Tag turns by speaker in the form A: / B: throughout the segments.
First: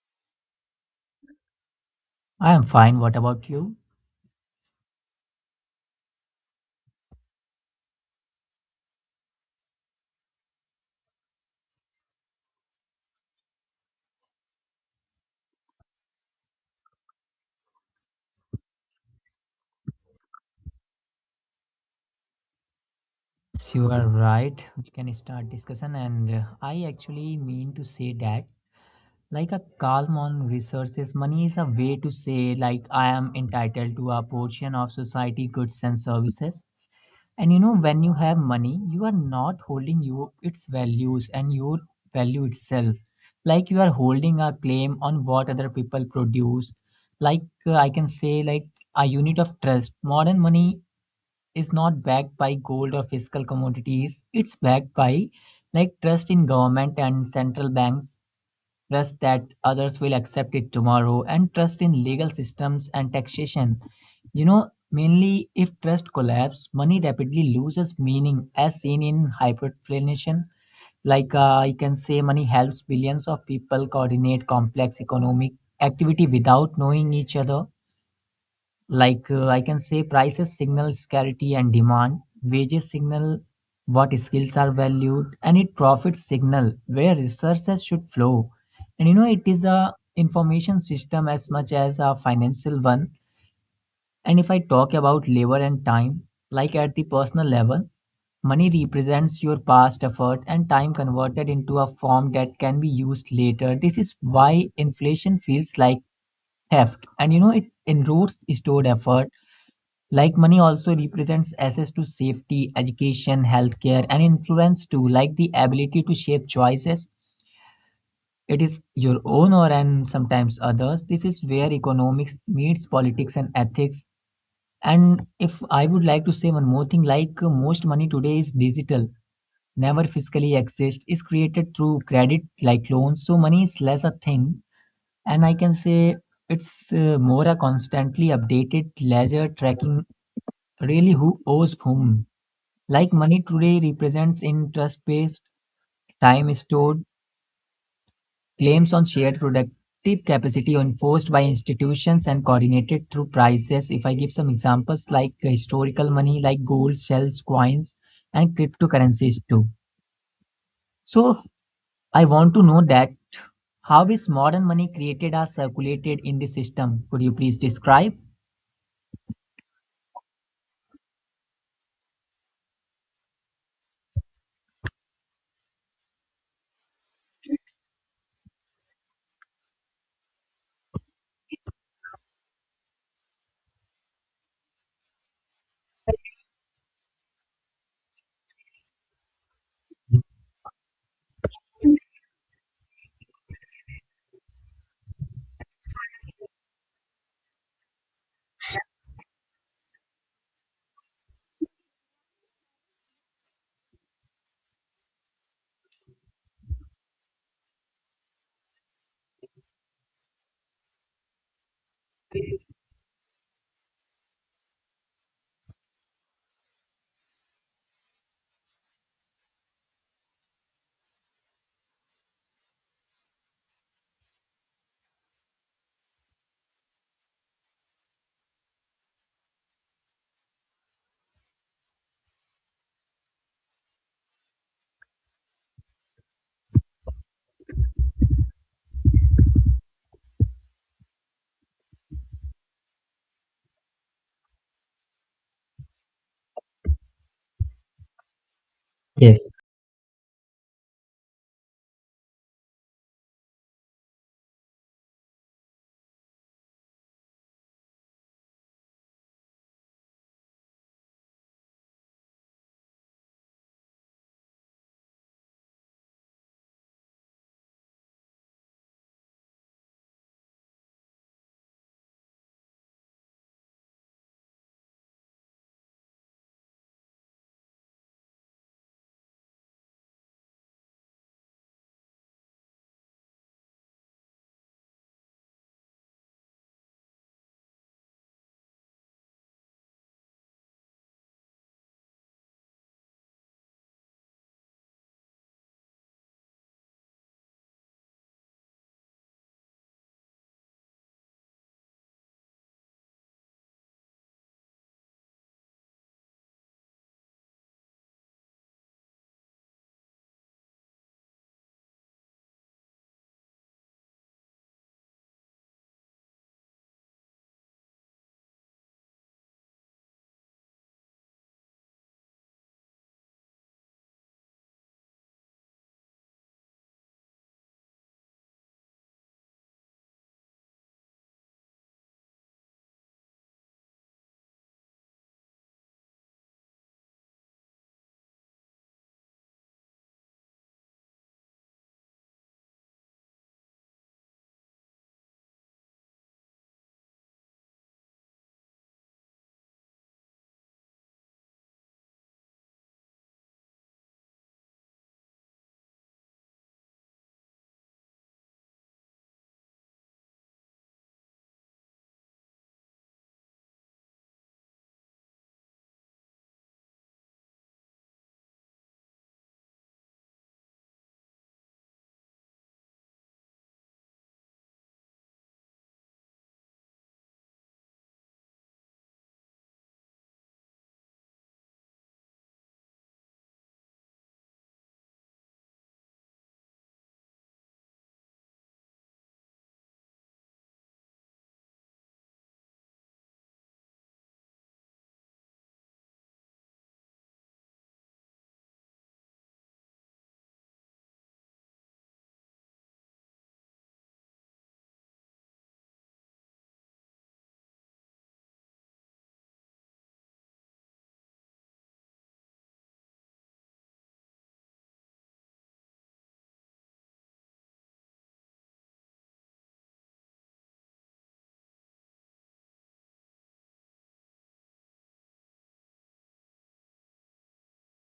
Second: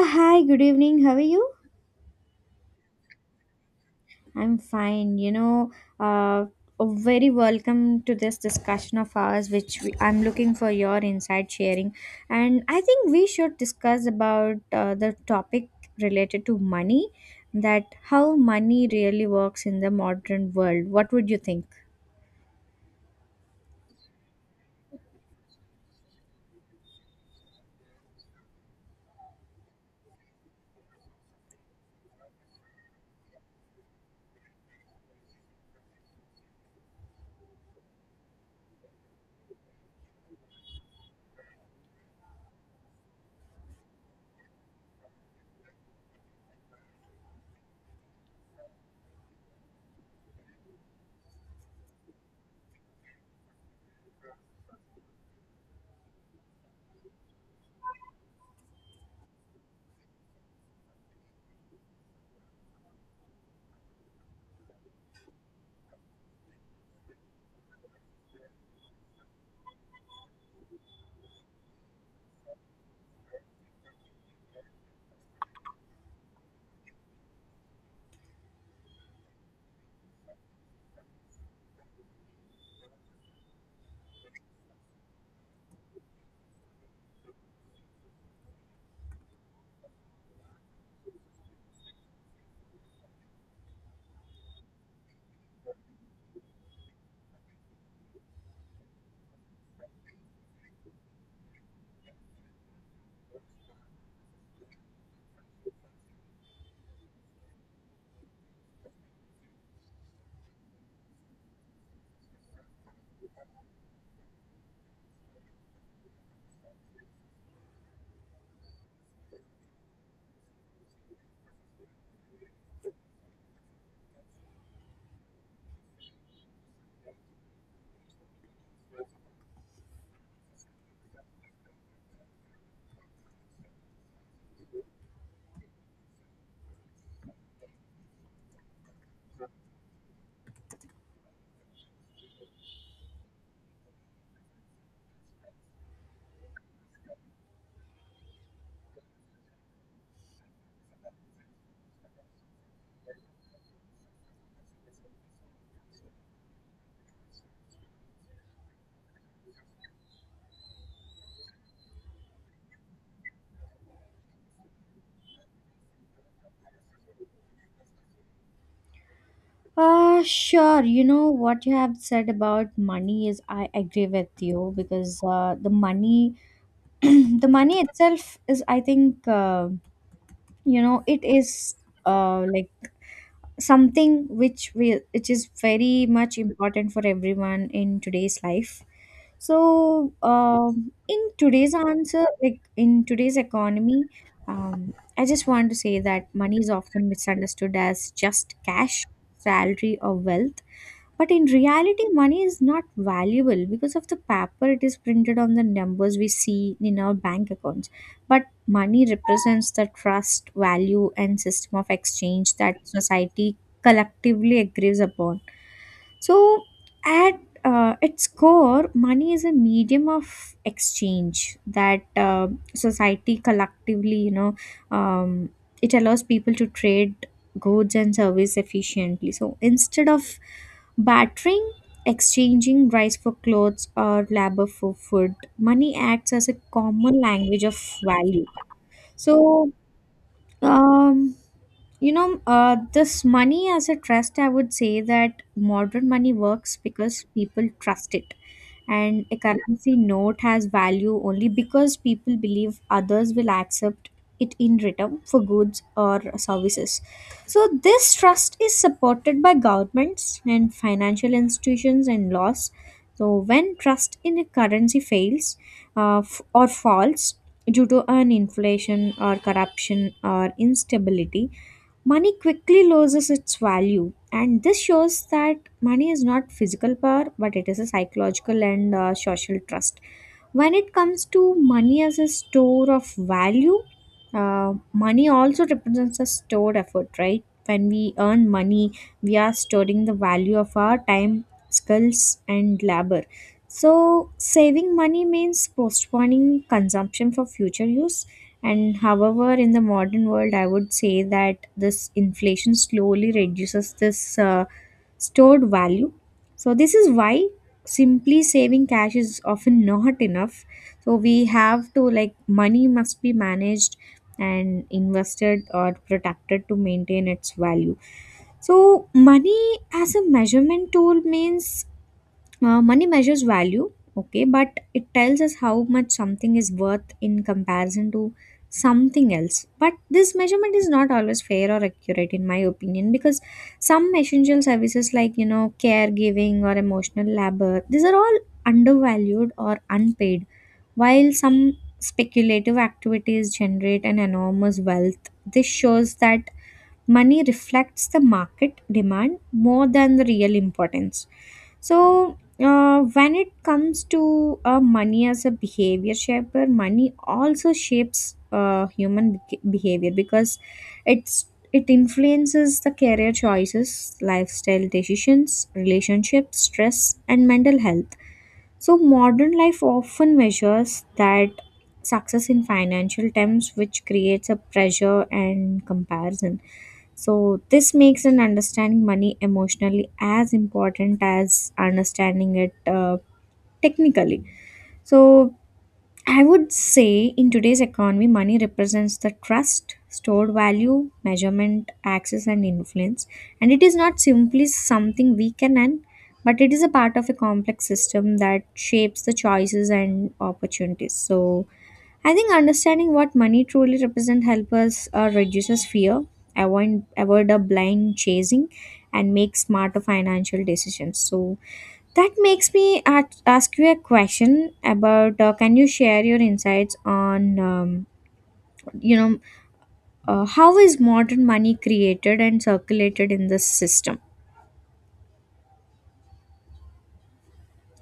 A: Hi, good evening. How are you?
B: I am fine. What about you?
A: I'm fine. Uh, Very welcome to this discussion of ours, which we, I'm looking for your insight sharing. And I think we should discuss about the topic related to money, that how money really works in the modern world. What would you think?
B: Yes, you are right. We can start discussion. And I actually mean to say that, like a calm on resources, money is a way to say, like, I am entitled to a portion of society goods and services. And when you have money, you are not holding you its values and your value itself. Like you are holding a claim on what other people produce. I can say, like a unit of trust. Modern money is not backed by gold or fiscal commodities. It's backed by like trust in government and central banks, trust that others will accept it tomorrow, and trust in legal systems and taxation. Mainly if trust collapses, money rapidly loses meaning as seen in hyperinflation. I can say, money helps billions of people coordinate complex economic activity without knowing each other. I can say, prices signal scarcity and demand, wages signal what skills are valued, and it profits signal where resources should flow. And it is a information system as much as a financial one. And if I talk about labor and time, like at the personal level, money represents your past effort and time converted into a form that can be used later. This is why inflation feels like theft. And it enroots stored effort like money also represents access to safety, education, healthcare, and influence too, like the ability to shape choices. It is your own or and sometimes others. This is where economics meets politics and ethics. And if I would like to say one more thing, most money today is digital, never physically exists, is created through credit like loans. So money is less a thing, and I can say it's more a constantly updated ledger tracking really who owes whom. Like money today represents interest based time-stored claims on shared productive capacity enforced by institutions and coordinated through prices. If I give some examples like historical money, like gold, shells, coins, and cryptocurrencies too. So I want to know that how is modern money created or circulated in the system? Could you please describe?
A: Sure. You know what you have said about money is I agree with you because the money, the money itself is I think. You know it is like something which we which is very much important for everyone in today's life, so in today's answer, like in today's economy, I just want to say that money is often misunderstood as just cash, salary, or wealth, but in reality, money is not valuable because of the paper it is printed on the numbers we see in our bank accounts. But money represents the trust, value, and system of exchange that society collectively agrees upon. So, at its core, money is a medium of exchange that, society collectively, you know, um, it allows people to trade goods and service efficiently. So, instead of bartering, exchanging rice for clothes or labor for food, money acts as a common language of value. So, um, this money as a trust, I would say that modern money works because people trust it, and a
B: Yes.
A: currency note has value only because people believe others will accept it in return for goods or services. So this trust is supported by governments and financial institutions and laws. So when trust in a currency fails, or falls due to an inflation or corruption or instability, money quickly loses its value. And this shows that money is not physical power, but it is a psychological and social trust. When it comes to money as a store of value, money also represents a stored effort, right? When we earn money, we are storing the value of our time, skills, and labor. So saving money means postponing consumption for future use. And however, in the modern world, I would say that this inflation slowly reduces this stored value. So, this is why simply saving cash is often not enough. So, we have to, like, money must be managed and invested or protected to maintain its value. So, money as a measurement tool means money measures value, okay, but it tells us how much something is worth in comparison to something else. But this measurement is not always fair or accurate, in my opinion, because some essential services, like, you know, caregiving or emotional labor, these are all undervalued or unpaid, while some speculative activities generate an enormous wealth. This shows that money reflects the market demand more than the real importance. So, when it comes to money as a behavior shaper, money also shapes behavior because it influences the career choices, lifestyle decisions, relationships, stress, and mental health. So, modern life often measures that success in financial terms, which creates a pressure and comparison. So, this makes an understanding money emotionally as important as understanding it technically. So, I would say in today's economy, money represents the trust, stored value, measurement, access, and influence. And it is not simply something we can earn, but it is a part of a complex system that shapes the choices and opportunities. So, I think understanding what money truly represents helps us reduces fear, avoid a blind chasing, and make smarter financial decisions. So that makes me ask you a question about, can you share your insights on you know how is modern money created and circulated in this system?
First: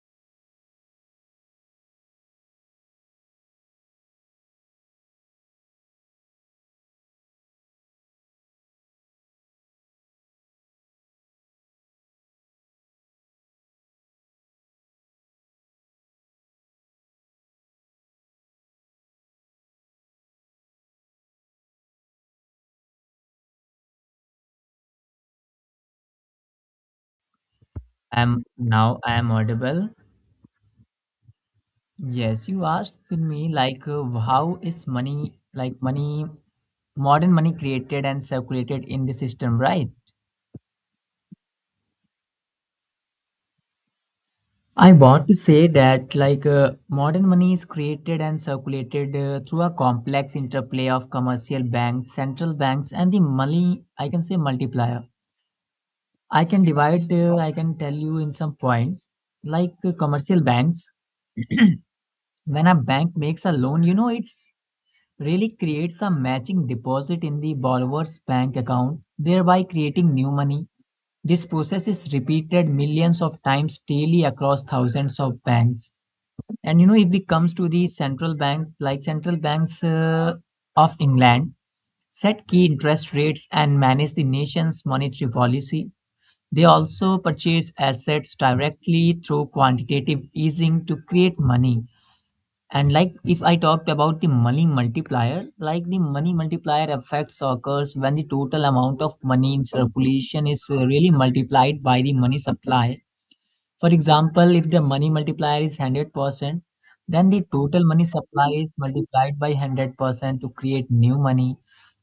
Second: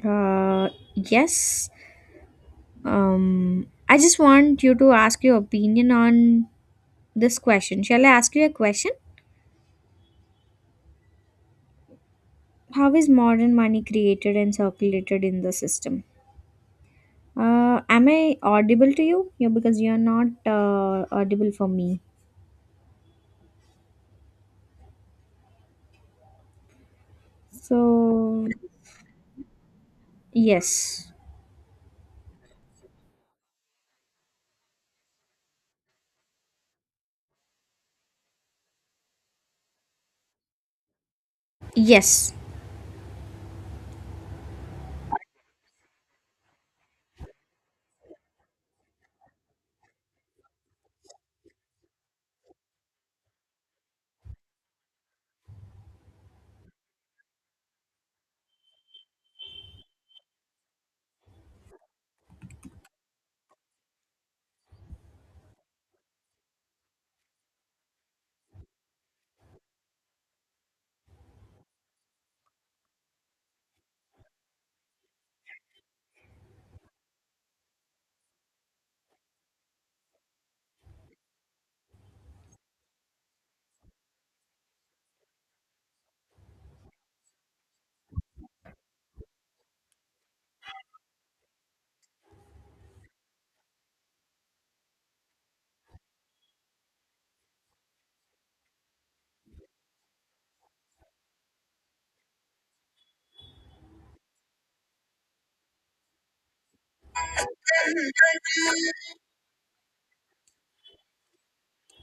A: Yes. I just want you to ask your opinion on this question. Shall I ask you a question? How is modern money created and circulated in the system? Am I audible to you? Yeah, because you are not audible for me. So,
B: I am audible.
A: yes.
B: Yes, you asked with me how is money like money modern money created and circulated in the system, right?
A: Yes.
B: I want to say that modern money is created and circulated through a complex interplay of commercial banks, central banks, and the money I can say multiplier. I can divide. I can tell you in some points commercial banks. When a bank makes a loan, it's really creates a matching deposit in the borrower's bank account, thereby creating new money. This process is repeated millions of times daily across thousands of banks. And if it comes to the central bank, like central banks of England, set key interest rates and manage the nation's monetary policy. They also purchase assets directly through quantitative easing to create money. And like if I talked about the money multiplier, like the money multiplier effects occurs when the total amount of money in circulation is really multiplied by the money supply. For example, if the money multiplier is 100%, then the total money supply is multiplied by 100% to create new money.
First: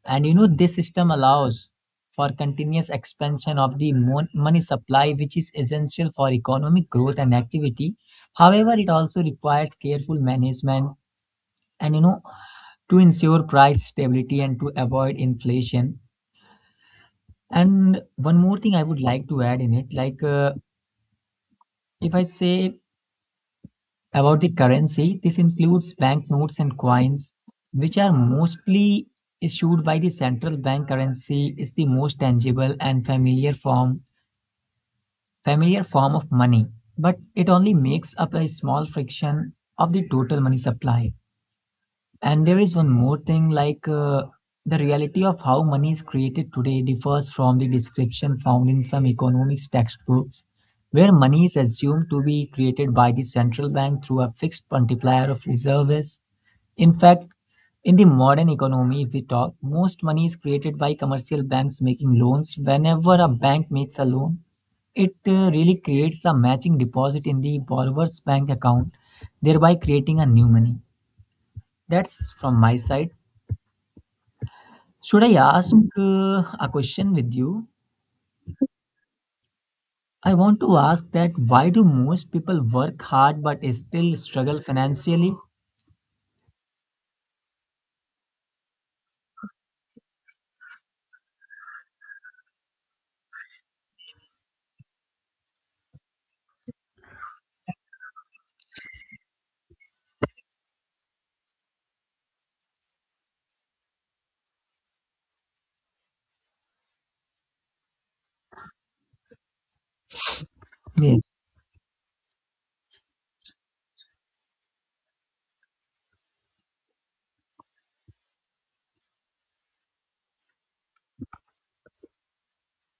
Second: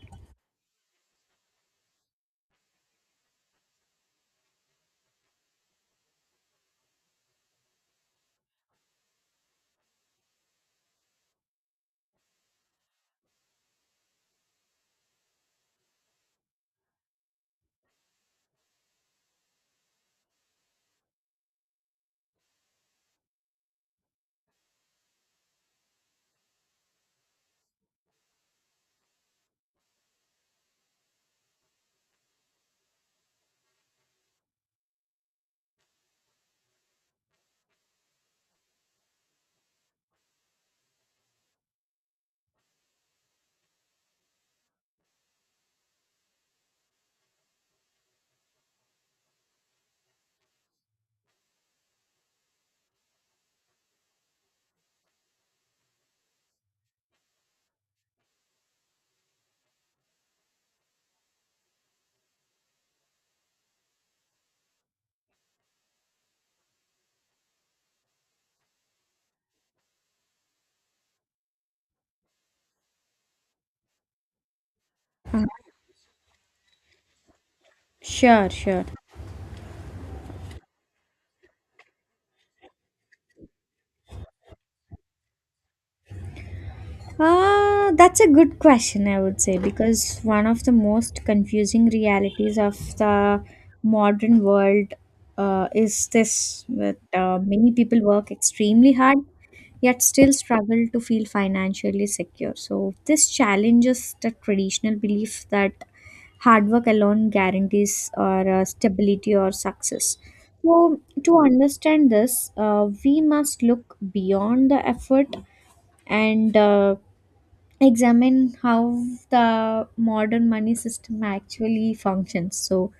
B: And this system allows for continuous expansion of the money supply, which is essential for economic growth and activity. However, it also requires careful management and to ensure price stability and to avoid inflation. And one more thing I would like to add in it, if I say about the currency, this includes banknotes and coins which are mostly issued by the central bank. Currency is the most tangible and familiar form of money, but it only makes up a small fraction of the total money supply. And there is one more thing, the reality of how money is created today differs from the description found in some economics textbooks, where money is assumed to be created by the central bank through a fixed multiplier of reserves. In fact, in the modern economy, if we talk, most money is created by commercial banks making loans. Whenever a bank makes a loan, it really creates a matching deposit in the borrower's bank account, thereby creating a new money. That's from my side. Should I ask a question with you?
A: Sure, sure.
B: I want to ask that why do most people work hard but still struggle financially?
A: That's a good question, I would say, because one of the most confusing realities of the modern world is this that many people work extremely hard yet still struggle to feel financially secure. So, this challenges the traditional belief that hard work alone guarantees or stability or success. So,
B: Yes.
A: to understand this, we must look beyond the effort and, examine how the modern money system actually functions. So,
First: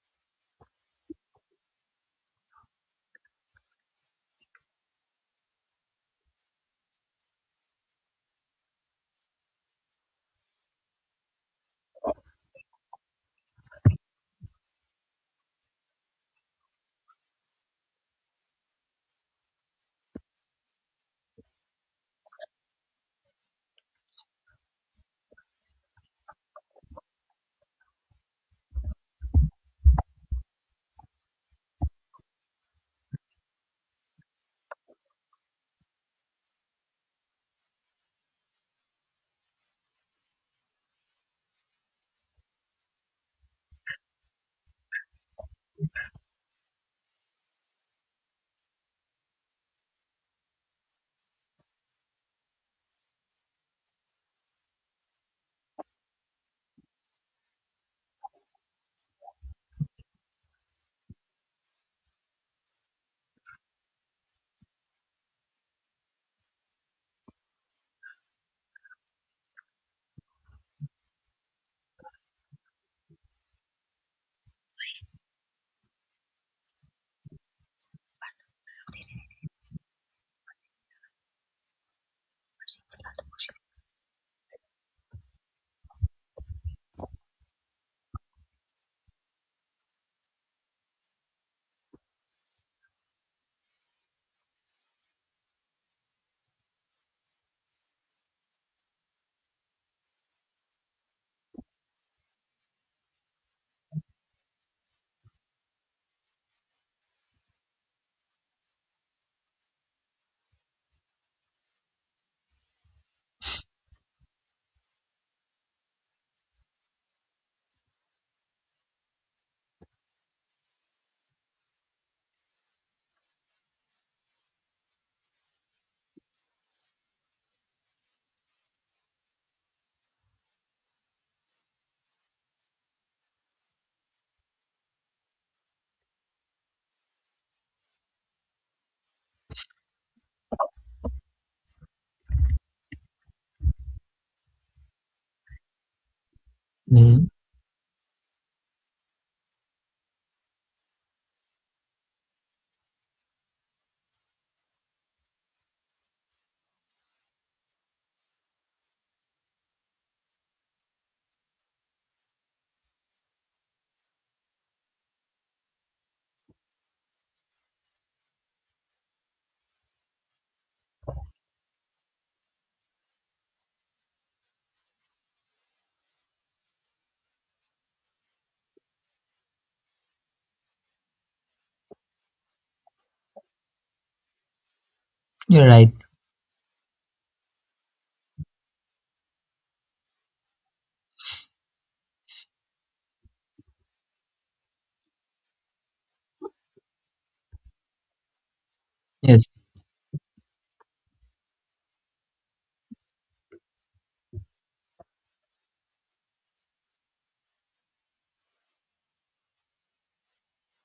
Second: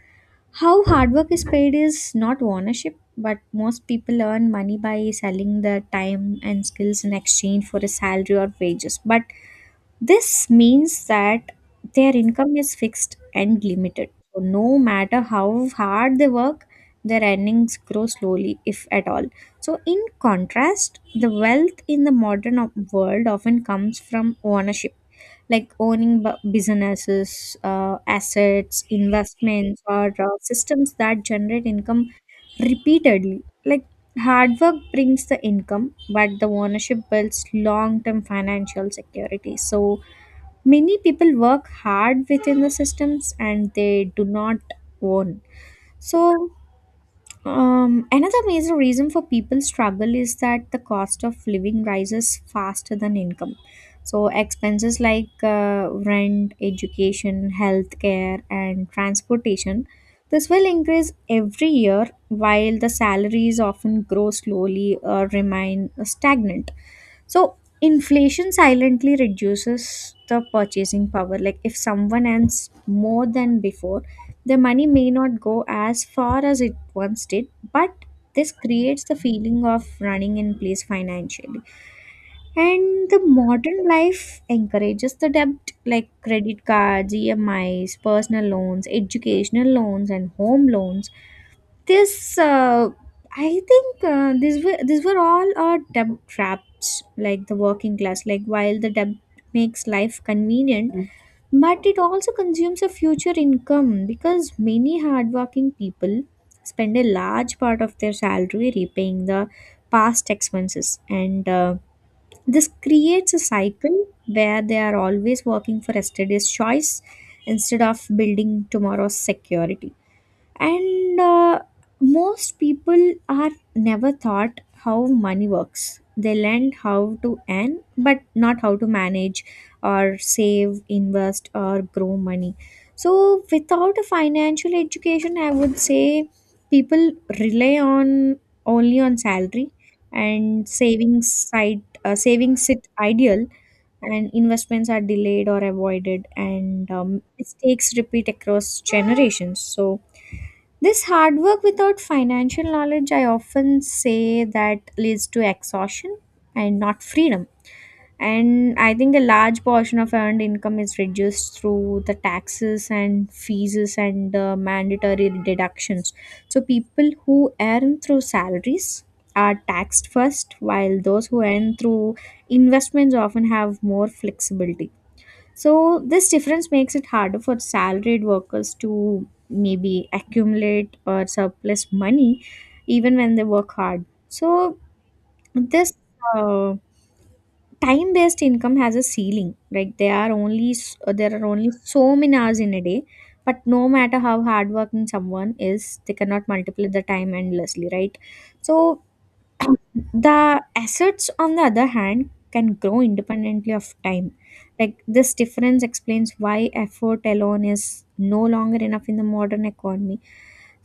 A: how hard work is paid is not ownership, but most people earn money by selling their time and skills in exchange for a salary or wages. But this means that their income is fixed and limited. So, no matter how hard they work, their earnings grow slowly, if at all. So, in contrast, the wealth in the modern world often comes from ownership, like owning businesses, assets, investments, or systems that generate income repeatedly. Like hard work brings the income, but the ownership builds long term financial security. So many people work hard within the systems and they do not own. So another major reason for people struggle is that the cost of living rises faster than income. So expenses like rent, education, healthcare, and transportation, this will increase every year, while the salaries often grow slowly or remain stagnant. So inflation silently reduces the purchasing power. Like if someone earns more than before, their money may not go as far as it once did, but this creates the feeling of running in place financially. And the modern life encourages the debt like credit cards, EMIs, personal loans, educational loans, and home loans. This I think these were These were all our debt traps, like the working class, like while the debt makes life convenient. Mm. But it also consumes a future income because many hardworking people spend a large part of their salary repaying the past expenses. And this creates a cycle where they are always working for yesterday's choice instead of building tomorrow's security. And most people are never taught how money works. They learn how to earn but not how to manage or save, invest, or grow money. So without a financial education, I would say people rely on, only on salary, and savings sit ideal, and investments are delayed or avoided, and
B: Mhm.
A: mistakes repeat across generations. So this hard work without financial knowledge, I often say that leads to exhaustion and not freedom. And I think a large portion of earned income is reduced through the taxes and fees and mandatory deductions. So people who earn through salaries are taxed first, while those who earn through investments often have more flexibility. So this difference makes it harder for salaried workers to maybe accumulate or surplus money even when they work hard. So
B: You're
A: this
B: right.
A: uh, time-based income has a ceiling. Like there are only there are only so many hours in a day, but no matter how hardworking someone is, they cannot multiply the time endlessly, right? So
B: Yes.
A: the assets on the other hand can grow independently of time, like this difference explains why effort alone is no longer enough in the modern economy.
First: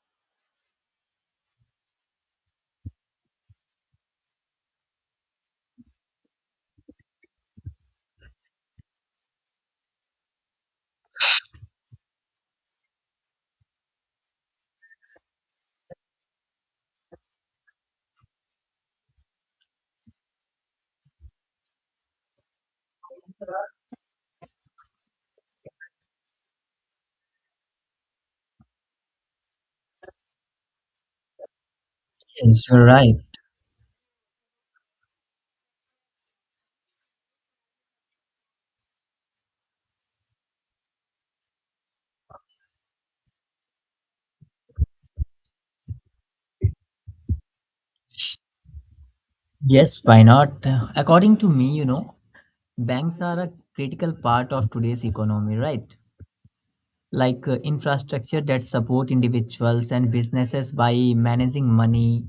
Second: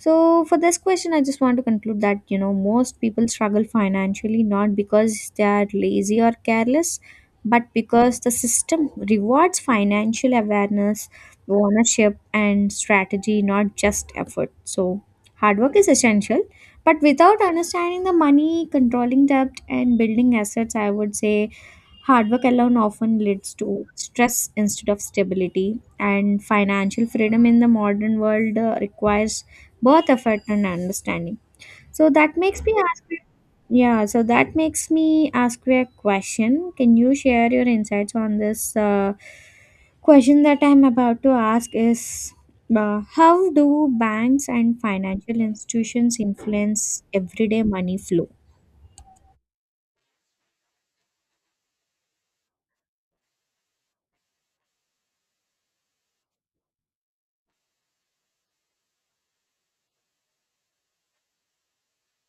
A: So, for this question, I just want to conclude that you know most people struggle financially not because they are lazy or careless, but because the system rewards financial awareness, ownership, and strategy, not just effort. So, hard work is essential, but without understanding the money, controlling debt, and building assets, I would say hard work alone often leads to stress instead of stability, and financial freedom in the modern world requires both effort and understanding. So that makes
B: Yes,
A: me
B: you're
A: ask
B: right.
A: you, yeah, so that makes me ask you a question. Can you share your insights on this question that I'm about to ask is, how do banks and financial institutions influence everyday money flow?
B: Yes, why not? According to me, banks are a critical part of today's economy, right? Infrastructure that support individuals and businesses by managing money,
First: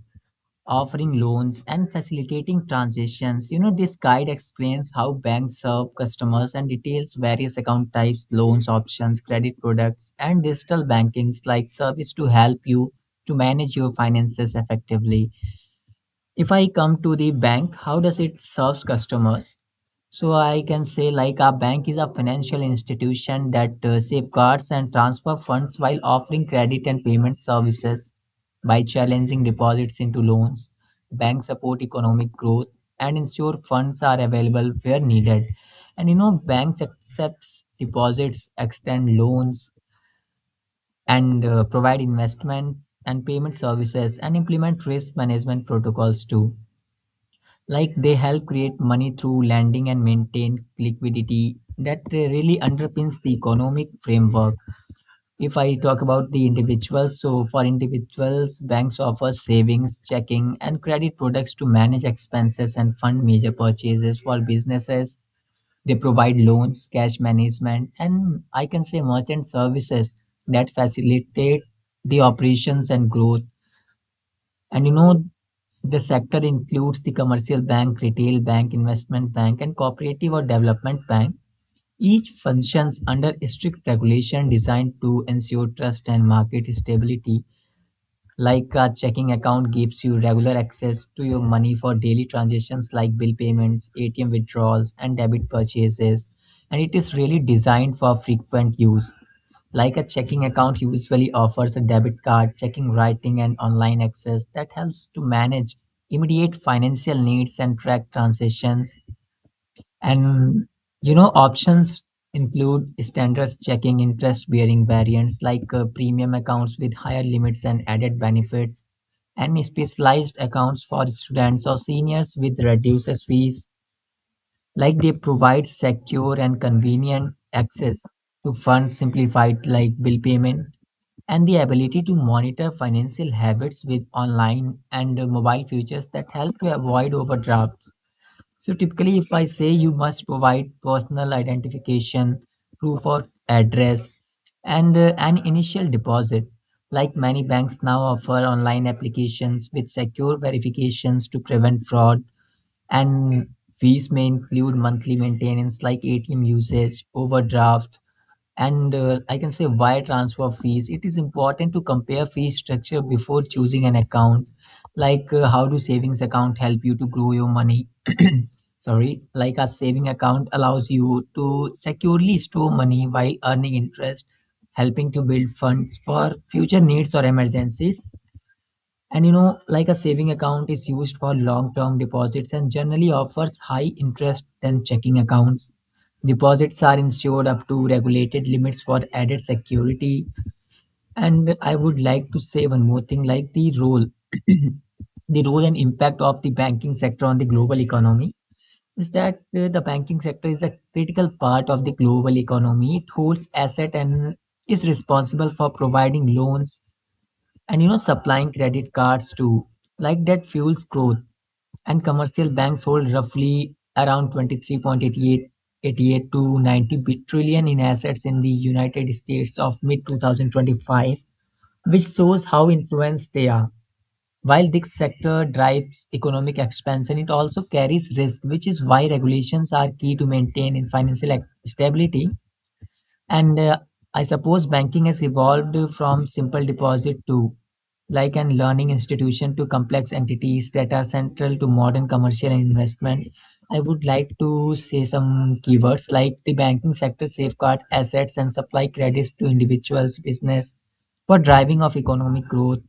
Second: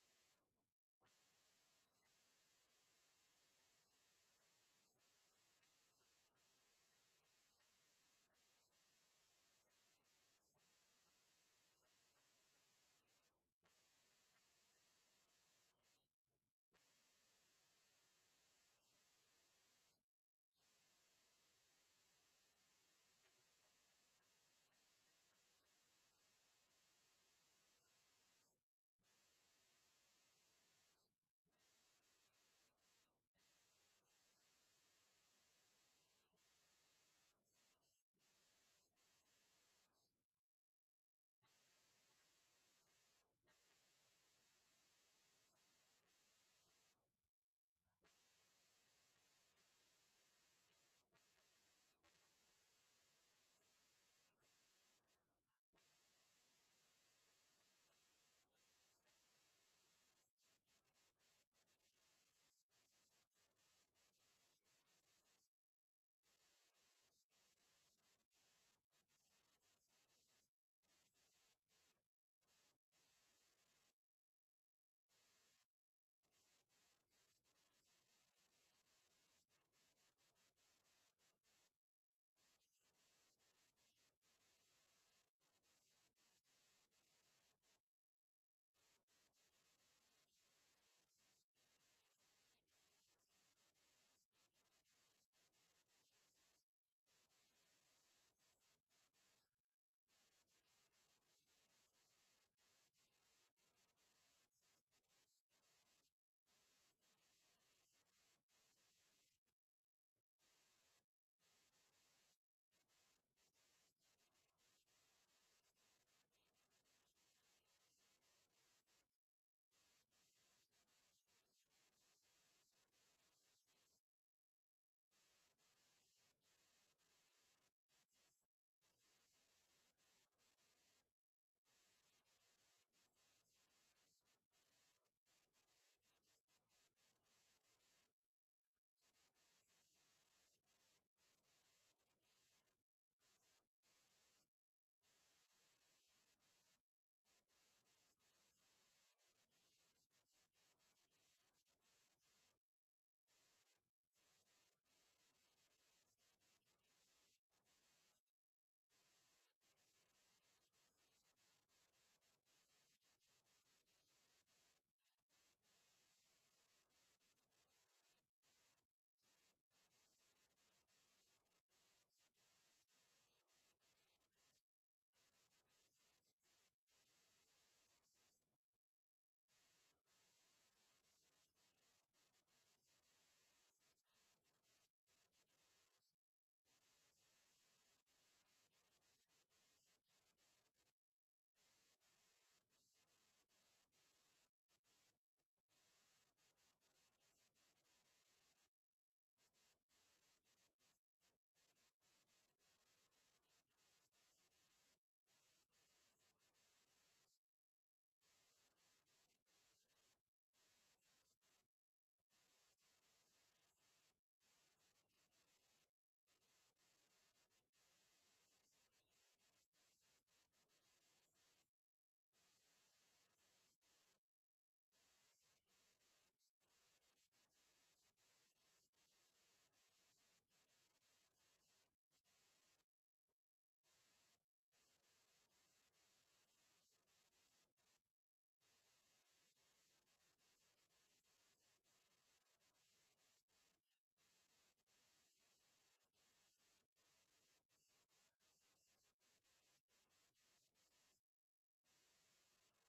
B: offering loans and facilitating transitions. This guide explains how banks serve customers and details various account types, loans options, credit products, and digital bankings like service to help you to manage your finances effectively. If I come to the bank, how does it serves customers? So I can say like a bank is a financial institution that safeguards and transfer funds while offering credit and payment services by challenging deposits into loans. Banks support economic growth and ensure funds are available where needed. And banks accepts deposits, extend loans, and provide investment and payment services, and implement risk management protocols too. Like they help create money through lending and maintain liquidity that really underpins the economic framework. If I talk about the individuals, so for individuals, banks offer savings, checking, and credit products to manage expenses and fund major purchases. For businesses, they provide loans, cash management, and I can say merchant services that facilitate the operations and growth. And the sector includes the commercial bank, retail bank, investment bank, and cooperative or development bank. Each functions under strict regulation designed to ensure trust and market stability. Like a checking account gives you regular access to your money for daily transactions like bill payments, ATM withdrawals, and debit purchases. And it is really designed for frequent use. Like a checking account usually offers a debit card, checking writing, and online access that helps to manage immediate financial needs and track transactions. And options include standards checking, interest bearing variants premium accounts with higher limits and added benefits, and specialized accounts for students or seniors with reduced fees, like they provide secure and convenient access to funds simplified like bill payment, and the ability to monitor financial habits with online and mobile features that help to avoid overdrafts. So typically, if I say you must provide personal identification, proof of address, and an initial deposit, like many banks now offer online applications with secure verifications to prevent fraud, and fees may include monthly maintenance like ATM usage, overdraft, and I can say wire transfer fees. It is important to compare fee structure before choosing an account. How do savings account help you to grow your money? Sorry, like a saving account allows you to securely store money while earning interest, helping to build funds for future needs or emergencies. And like a saving account is used for long term deposits and generally offers high interest than checking accounts. Deposits are insured up to regulated limits for added security. And I would like to say one more thing like the role, the role and impact of the banking sector on the global economy is that the banking sector is a critical part of the global economy. It holds asset and is responsible for providing loans, and supplying credit cards too like that fuels growth. And commercial banks hold roughly around 23.88 to 90 trillion in assets in the United States of mid 2025, which shows how influenced they are. While this sector drives economic expansion, it also carries risk, which is why regulations are key to maintain in financial stability. And I suppose banking has evolved from simple deposit to like an learning institution to complex entities that are central to modern commercial investment. I would like to say some keywords like the banking sector safeguard assets and supply credits to individuals, business for driving of economic growth,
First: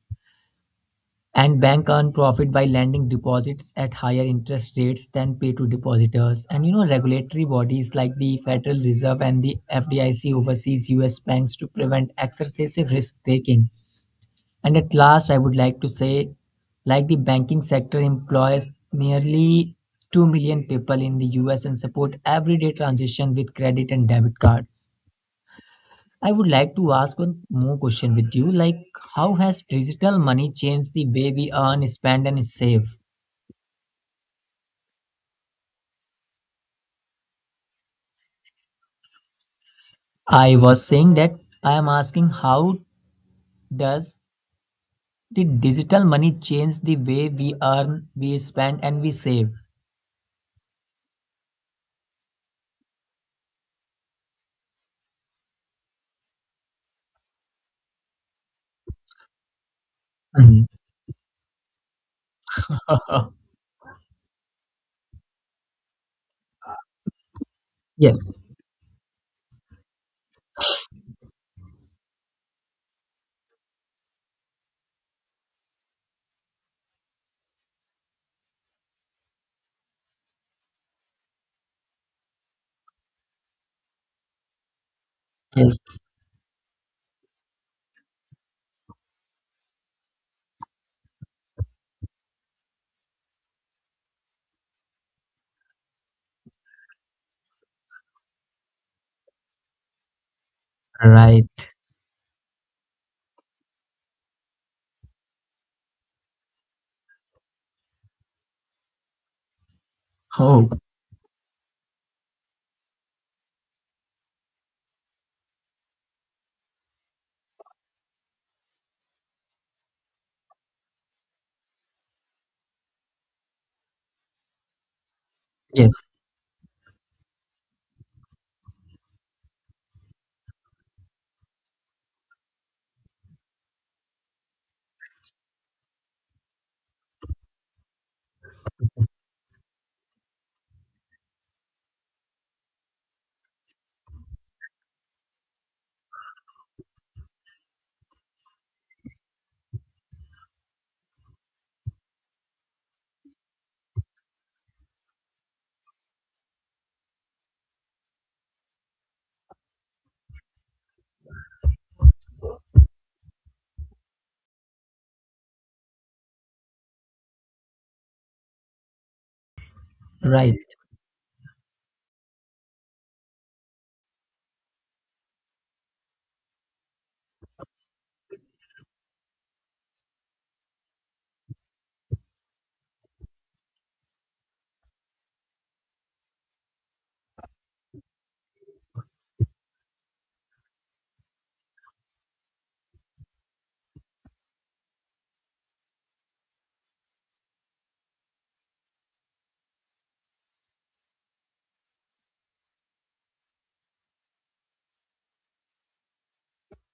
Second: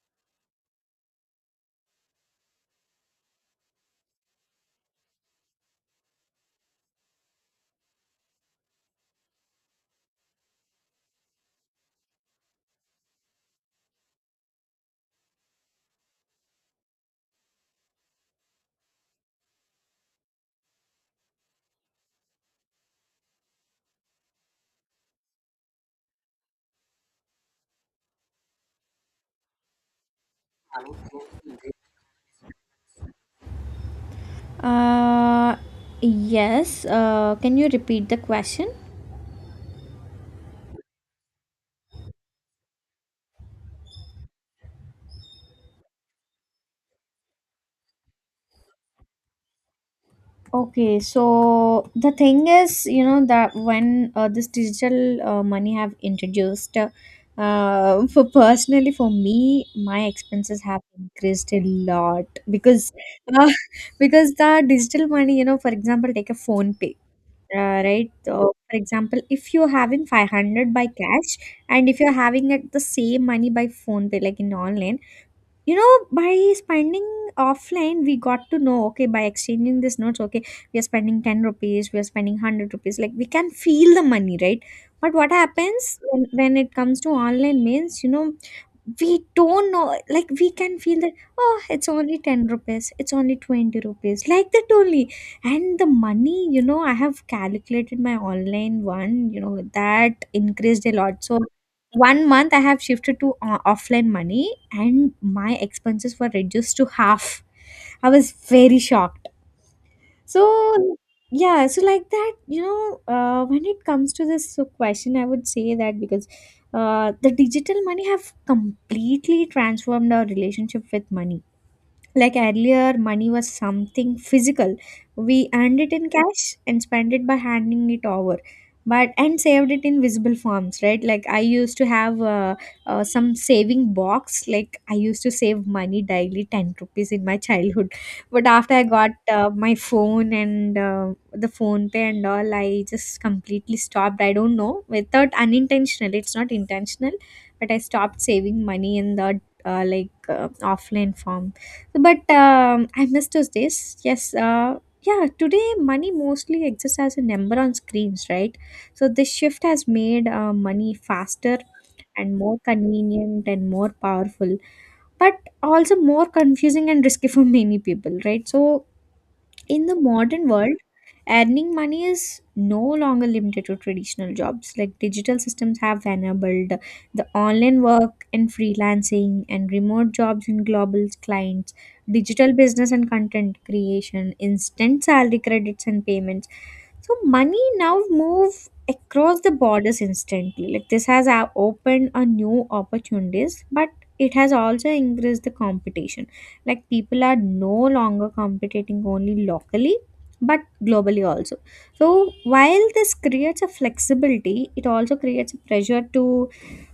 B: and bank earn profit by lending deposits at higher interest rates than pay to depositors. And regulatory bodies like the Federal Reserve and the FDIC oversees US banks to prevent excessive risk taking. And at last I would like to say like the banking sector employs nearly 2 million people in the US and support everyday transaction with credit and debit cards. I would like to ask one more question with you. Like, how has digital money changed the way we earn, spend, and save?
A: Uh, yes. Can you repeat the question?
B: I was saying that I am asking how does the digital money change the way we earn, we spend, and we save?
A: Okay, so the thing is, you know, that when this digital money have introduced, for personally for me, my expenses
B: Mhm.
A: have increased a lot because, uh, because the digital money, you know, for example, take a phone pay, right?
B: Yes,
A: So, for example, if you're having 500 by cash, and if you're having it the same money by phone pay, like in online, you know by spending offline, we got to know, okay, by exchanging these notes, okay, we are spending 10 rupees, we are spending 100 rupees, like we can feel the money, right? But what happens
B: yes,
A: when, it comes to online means, we don't know, like we can feel that, oh, it's only 10 rupees, it's only 20 rupees, like that only. And the money, I have calculated my online one, that increased a lot. So
B: right.
A: 1 month I have shifted to offline money and my expenses were reduced to half. I was very shocked.
B: Oh,
A: So yeah, so like that, when it comes to this so question, I would say that because the digital money have completely transformed our relationship with money. Like earlier, money was something physical. We earned it
B: yes,
A: in cash and spent it by handing it over. But and saved it in visible forms, right? Like I used to have some saving box. Like I used to save money daily, 10 rupees in my childhood. But after I got my phone and the phone pay and all, I just completely stopped. I don't know, without unintentional. It's not intentional, but I stopped saving money in the uh, like uh, offline form. But I missed those days. Yes. Yeah. Today, money mostly exists as a number on screens, right? So this shift has made money faster and more convenient and more powerful, but also more confusing and risky for many people, right? So in the modern
B: right.
A: world, earning money is no longer limited to traditional jobs. Like digital systems have enabled the online work and freelancing and remote jobs and global clients, digital business and content creation, instant salary credits and payments. So money now move across the borders instantly. Like this has opened a new opportunities, but it has also increased the competition. Like people are no longer competing only locally, but globally also. So, while this creates a flexibility, it also creates a pressure to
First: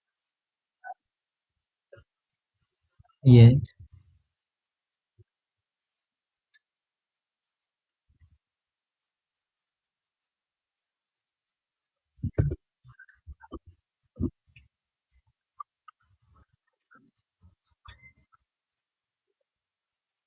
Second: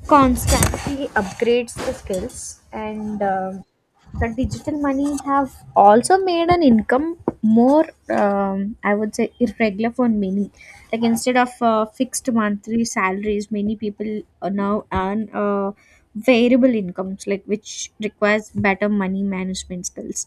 A: constantly upgrade the skills. And
B: Yes,
A: the digital money have also made an income more I would say irregular for many, like instead of fixed monthly salaries, many people now earn variable incomes, like which requires better money management skills.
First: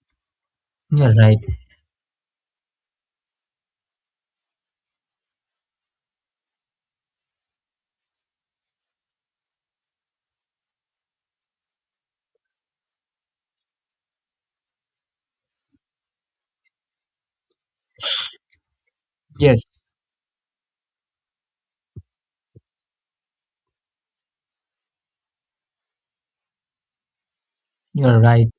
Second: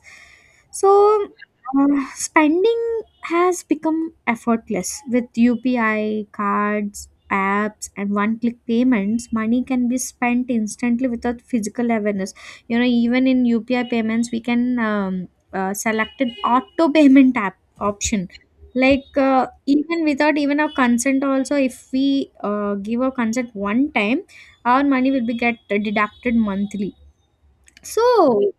A: So
B: you're right.
A: spending has become effortless. With UPI, cards, apps, and one click payments, money can be spent instantly without physical awareness. You know, even in UPI payments, we can select an auto payment app option. Like,
B: Yes,
A: even without even our consent, also, if we give our consent one time, our money will be get deducted monthly.
B: you're right.
A: So,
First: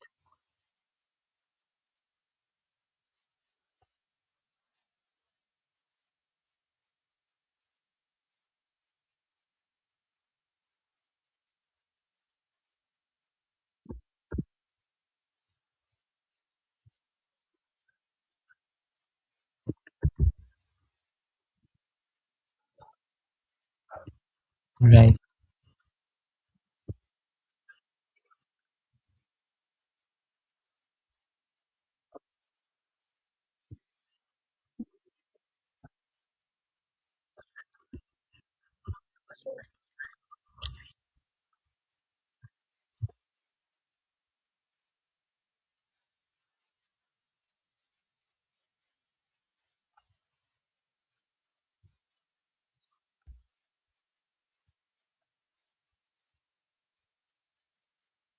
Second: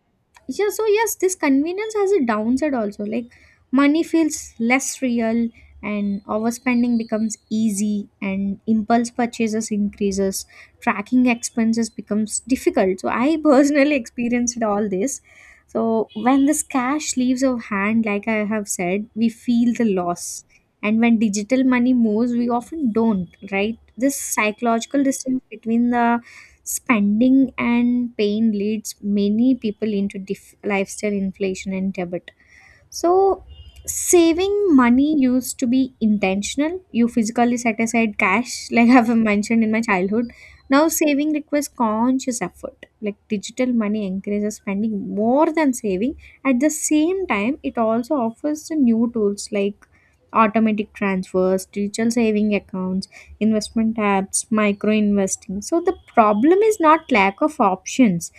A: yeah, so yes, this convenience has a downside also, like money feels less real, and overspending becomes easy, and impulse purchases increases, tracking expenses becomes difficult. So I personally experienced all this. So when this cash leaves our hand, like I have said, we feel the loss, and when digital money moves, we often don't, right? This psychological
B: Right,
A: distance between the spending and pain leads many people into lifestyle inflation and debt. So saving money used to be intentional. You physically set aside cash like I've mentioned in my childhood. Now saving requires conscious effort. Like digital money encourages spending more than saving. At the same time, it also offers the new tools like automatic transfers, digital saving accounts, investment apps, micro investing. So the problem is not lack of options,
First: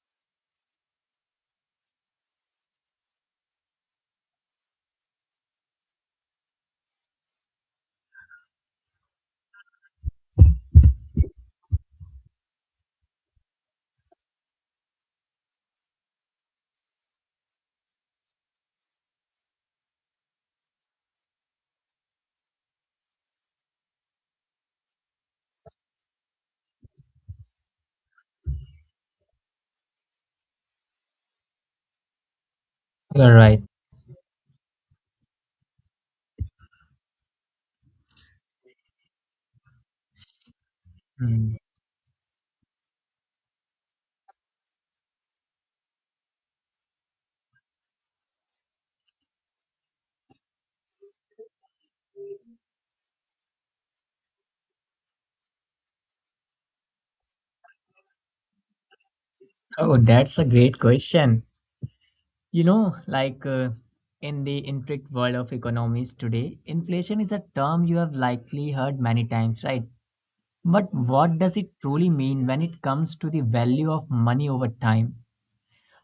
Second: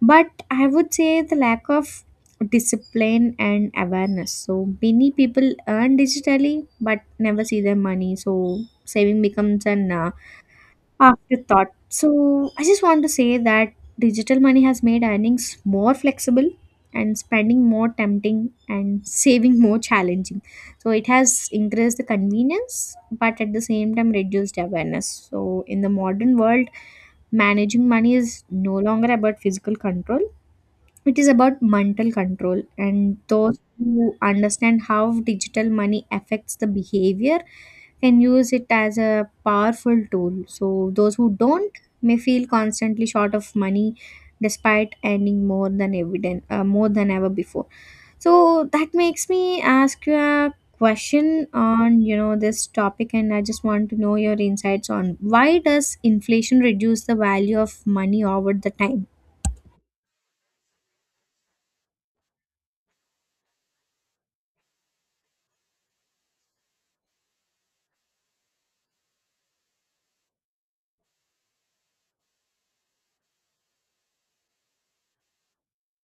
A: but I would say the lack of discipline and awareness. So many people earn digitally but never see their money. So saving becomes an afterthought. So I just want to say that digital money has made earnings more flexible, and spending more tempting, and saving more challenging. So it has increased the convenience, but at the same time reduced awareness. So in the modern world, managing money is no longer about physical control, it is about mental control, and
B: you're
A: those
B: right.
A: who understand how digital money affects the behavior can use it as a powerful tool. So those who
B: Mm.
A: don't may feel constantly short of money despite earning more than evident, more than ever before. So that makes me ask you a question on, you know, this topic, and I just want to know your insights on why does inflation reduce the value of money over the time?
B: Oh, that's a great question. You know, in the intricate world of economics today, inflation is a term you have likely heard many times, right? But what does it truly mean when it comes to the value of money over time?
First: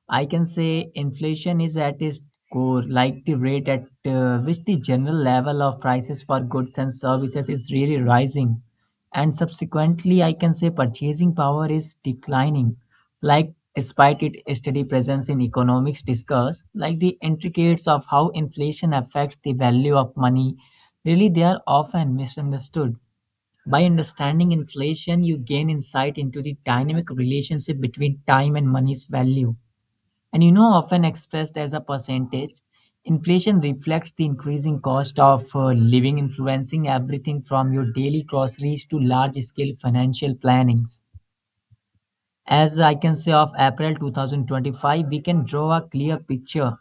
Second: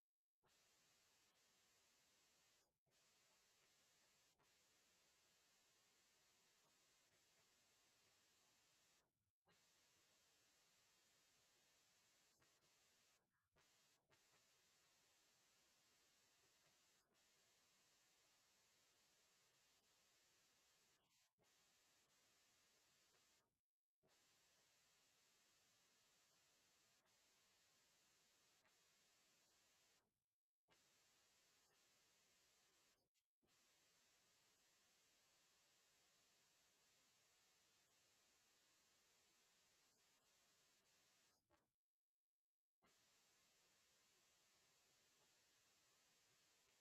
B: I can say inflation is at its core, like the rate at which the general level of prices for goods and services is really rising. And subsequently, I can say purchasing power is declining, like despite its steady presence in economics discuss, like the intricates of how inflation affects the value of money, really they are often misunderstood. By understanding inflation, you gain insight into the dynamic relationship between time and money's value, and you know, often expressed as a percentage, inflation reflects the increasing cost of living, influencing everything from your daily groceries to large scale financial plannings. As I can say, of April 2025, we can draw a clear picture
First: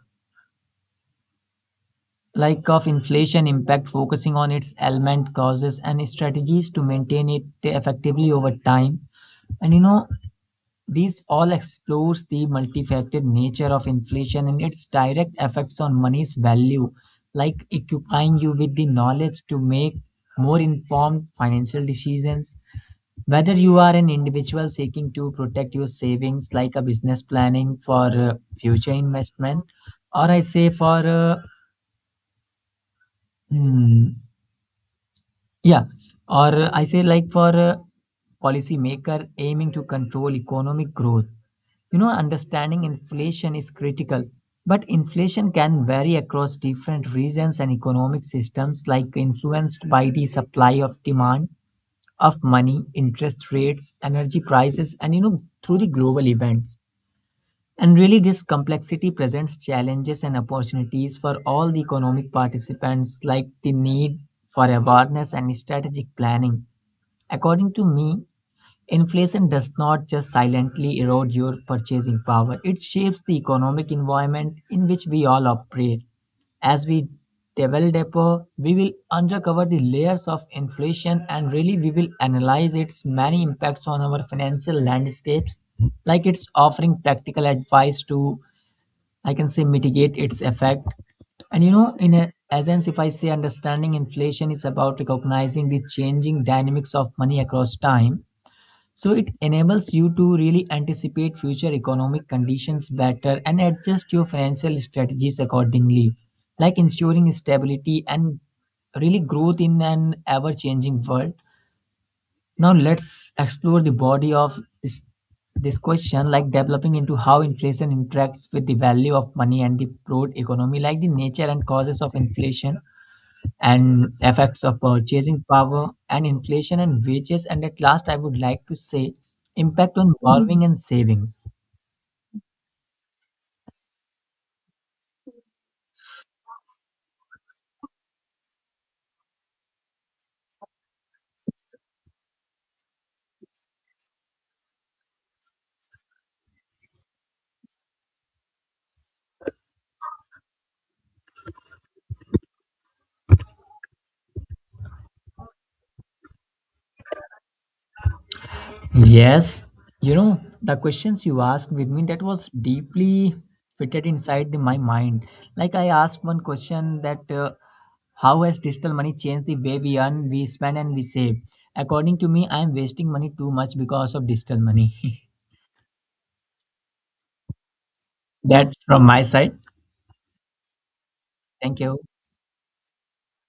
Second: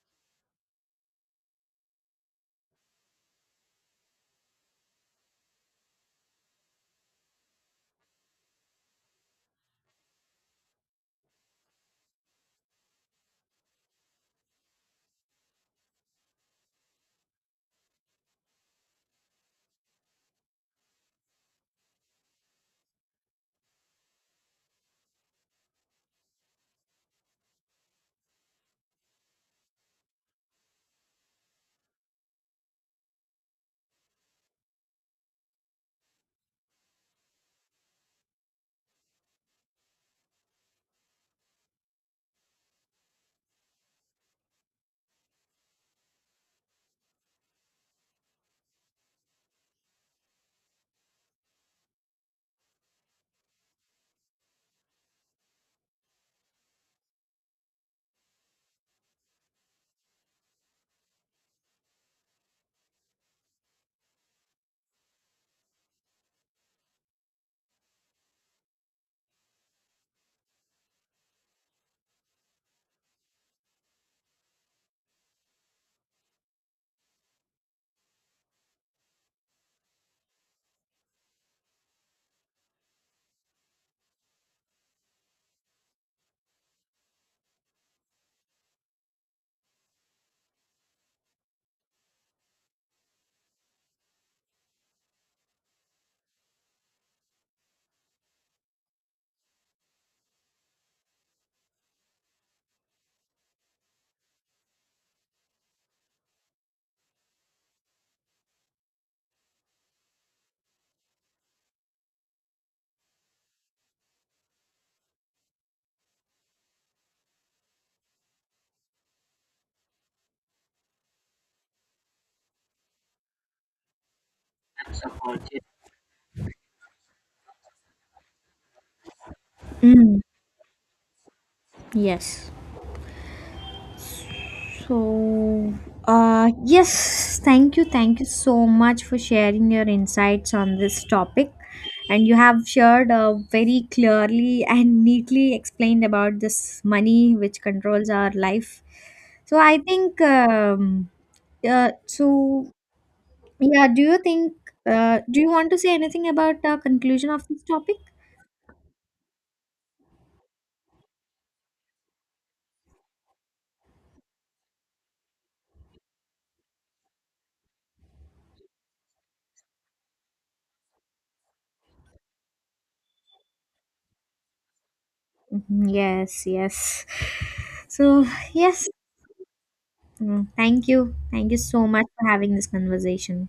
B: like of inflation impact focusing on its element causes and strategies to maintain it effectively over time. And you know, this all explores the multifaceted nature of inflation and its direct effects on money's value, like equipping you with the knowledge to make more informed financial decisions. Whether you are an individual seeking to protect your savings, like a business planning for future investment, or I say for hmm, Yeah, or I say like for a policymaker aiming to control economic growth, you know, understanding inflation is critical. But inflation can vary across different regions and economic systems, like influenced by the supply of demand of money, interest rates, energy prices, and you know, through the global events. And really, this complexity presents challenges and opportunities for all the economic participants, like the need for awareness and strategic planning. According to me, inflation does not just silently erode your purchasing power, it shapes the economic environment in which we all operate. As we delve deeper, we will uncover the layers of inflation and really we will analyze its many impacts on our financial landscapes, like it's offering practical advice to, I can say, mitigate its effect. And you know, in a, essence, if I say understanding inflation is about recognizing the changing dynamics of money across time, so it enables you to really anticipate future economic conditions better and adjust your financial strategies accordingly, like ensuring stability and really growth in an ever-changing world. Now let's explore the body of this question, like developing into how inflation interacts with the value of money and the broad economy, like the nature and causes of inflation and effects of purchasing power and inflation and wages. And at last I would like to say impact on
A: Mm.
B: borrowing and savings.
A: Yes. So, yes, thank you. Thank you so much for sharing your insights on this topic. And you have shared very clearly and neatly explained about this money which controls our life. So, I think, so yeah, do you think, do you want to say anything about the conclusion of this topic?
B: Yes, you know, the questions you asked with me, that was deeply fitted inside the- my mind. Like, I asked one question that how has digital money changed the way we earn, we spend, and we save? According to me, I am wasting money too much because of digital money.
A: Mhm. Yes, yes. So,
B: That's
A: yes.
B: from my side.
A: Mm, thank you. Thank you
B: Thank
A: so
B: you.
A: much for having this conversation.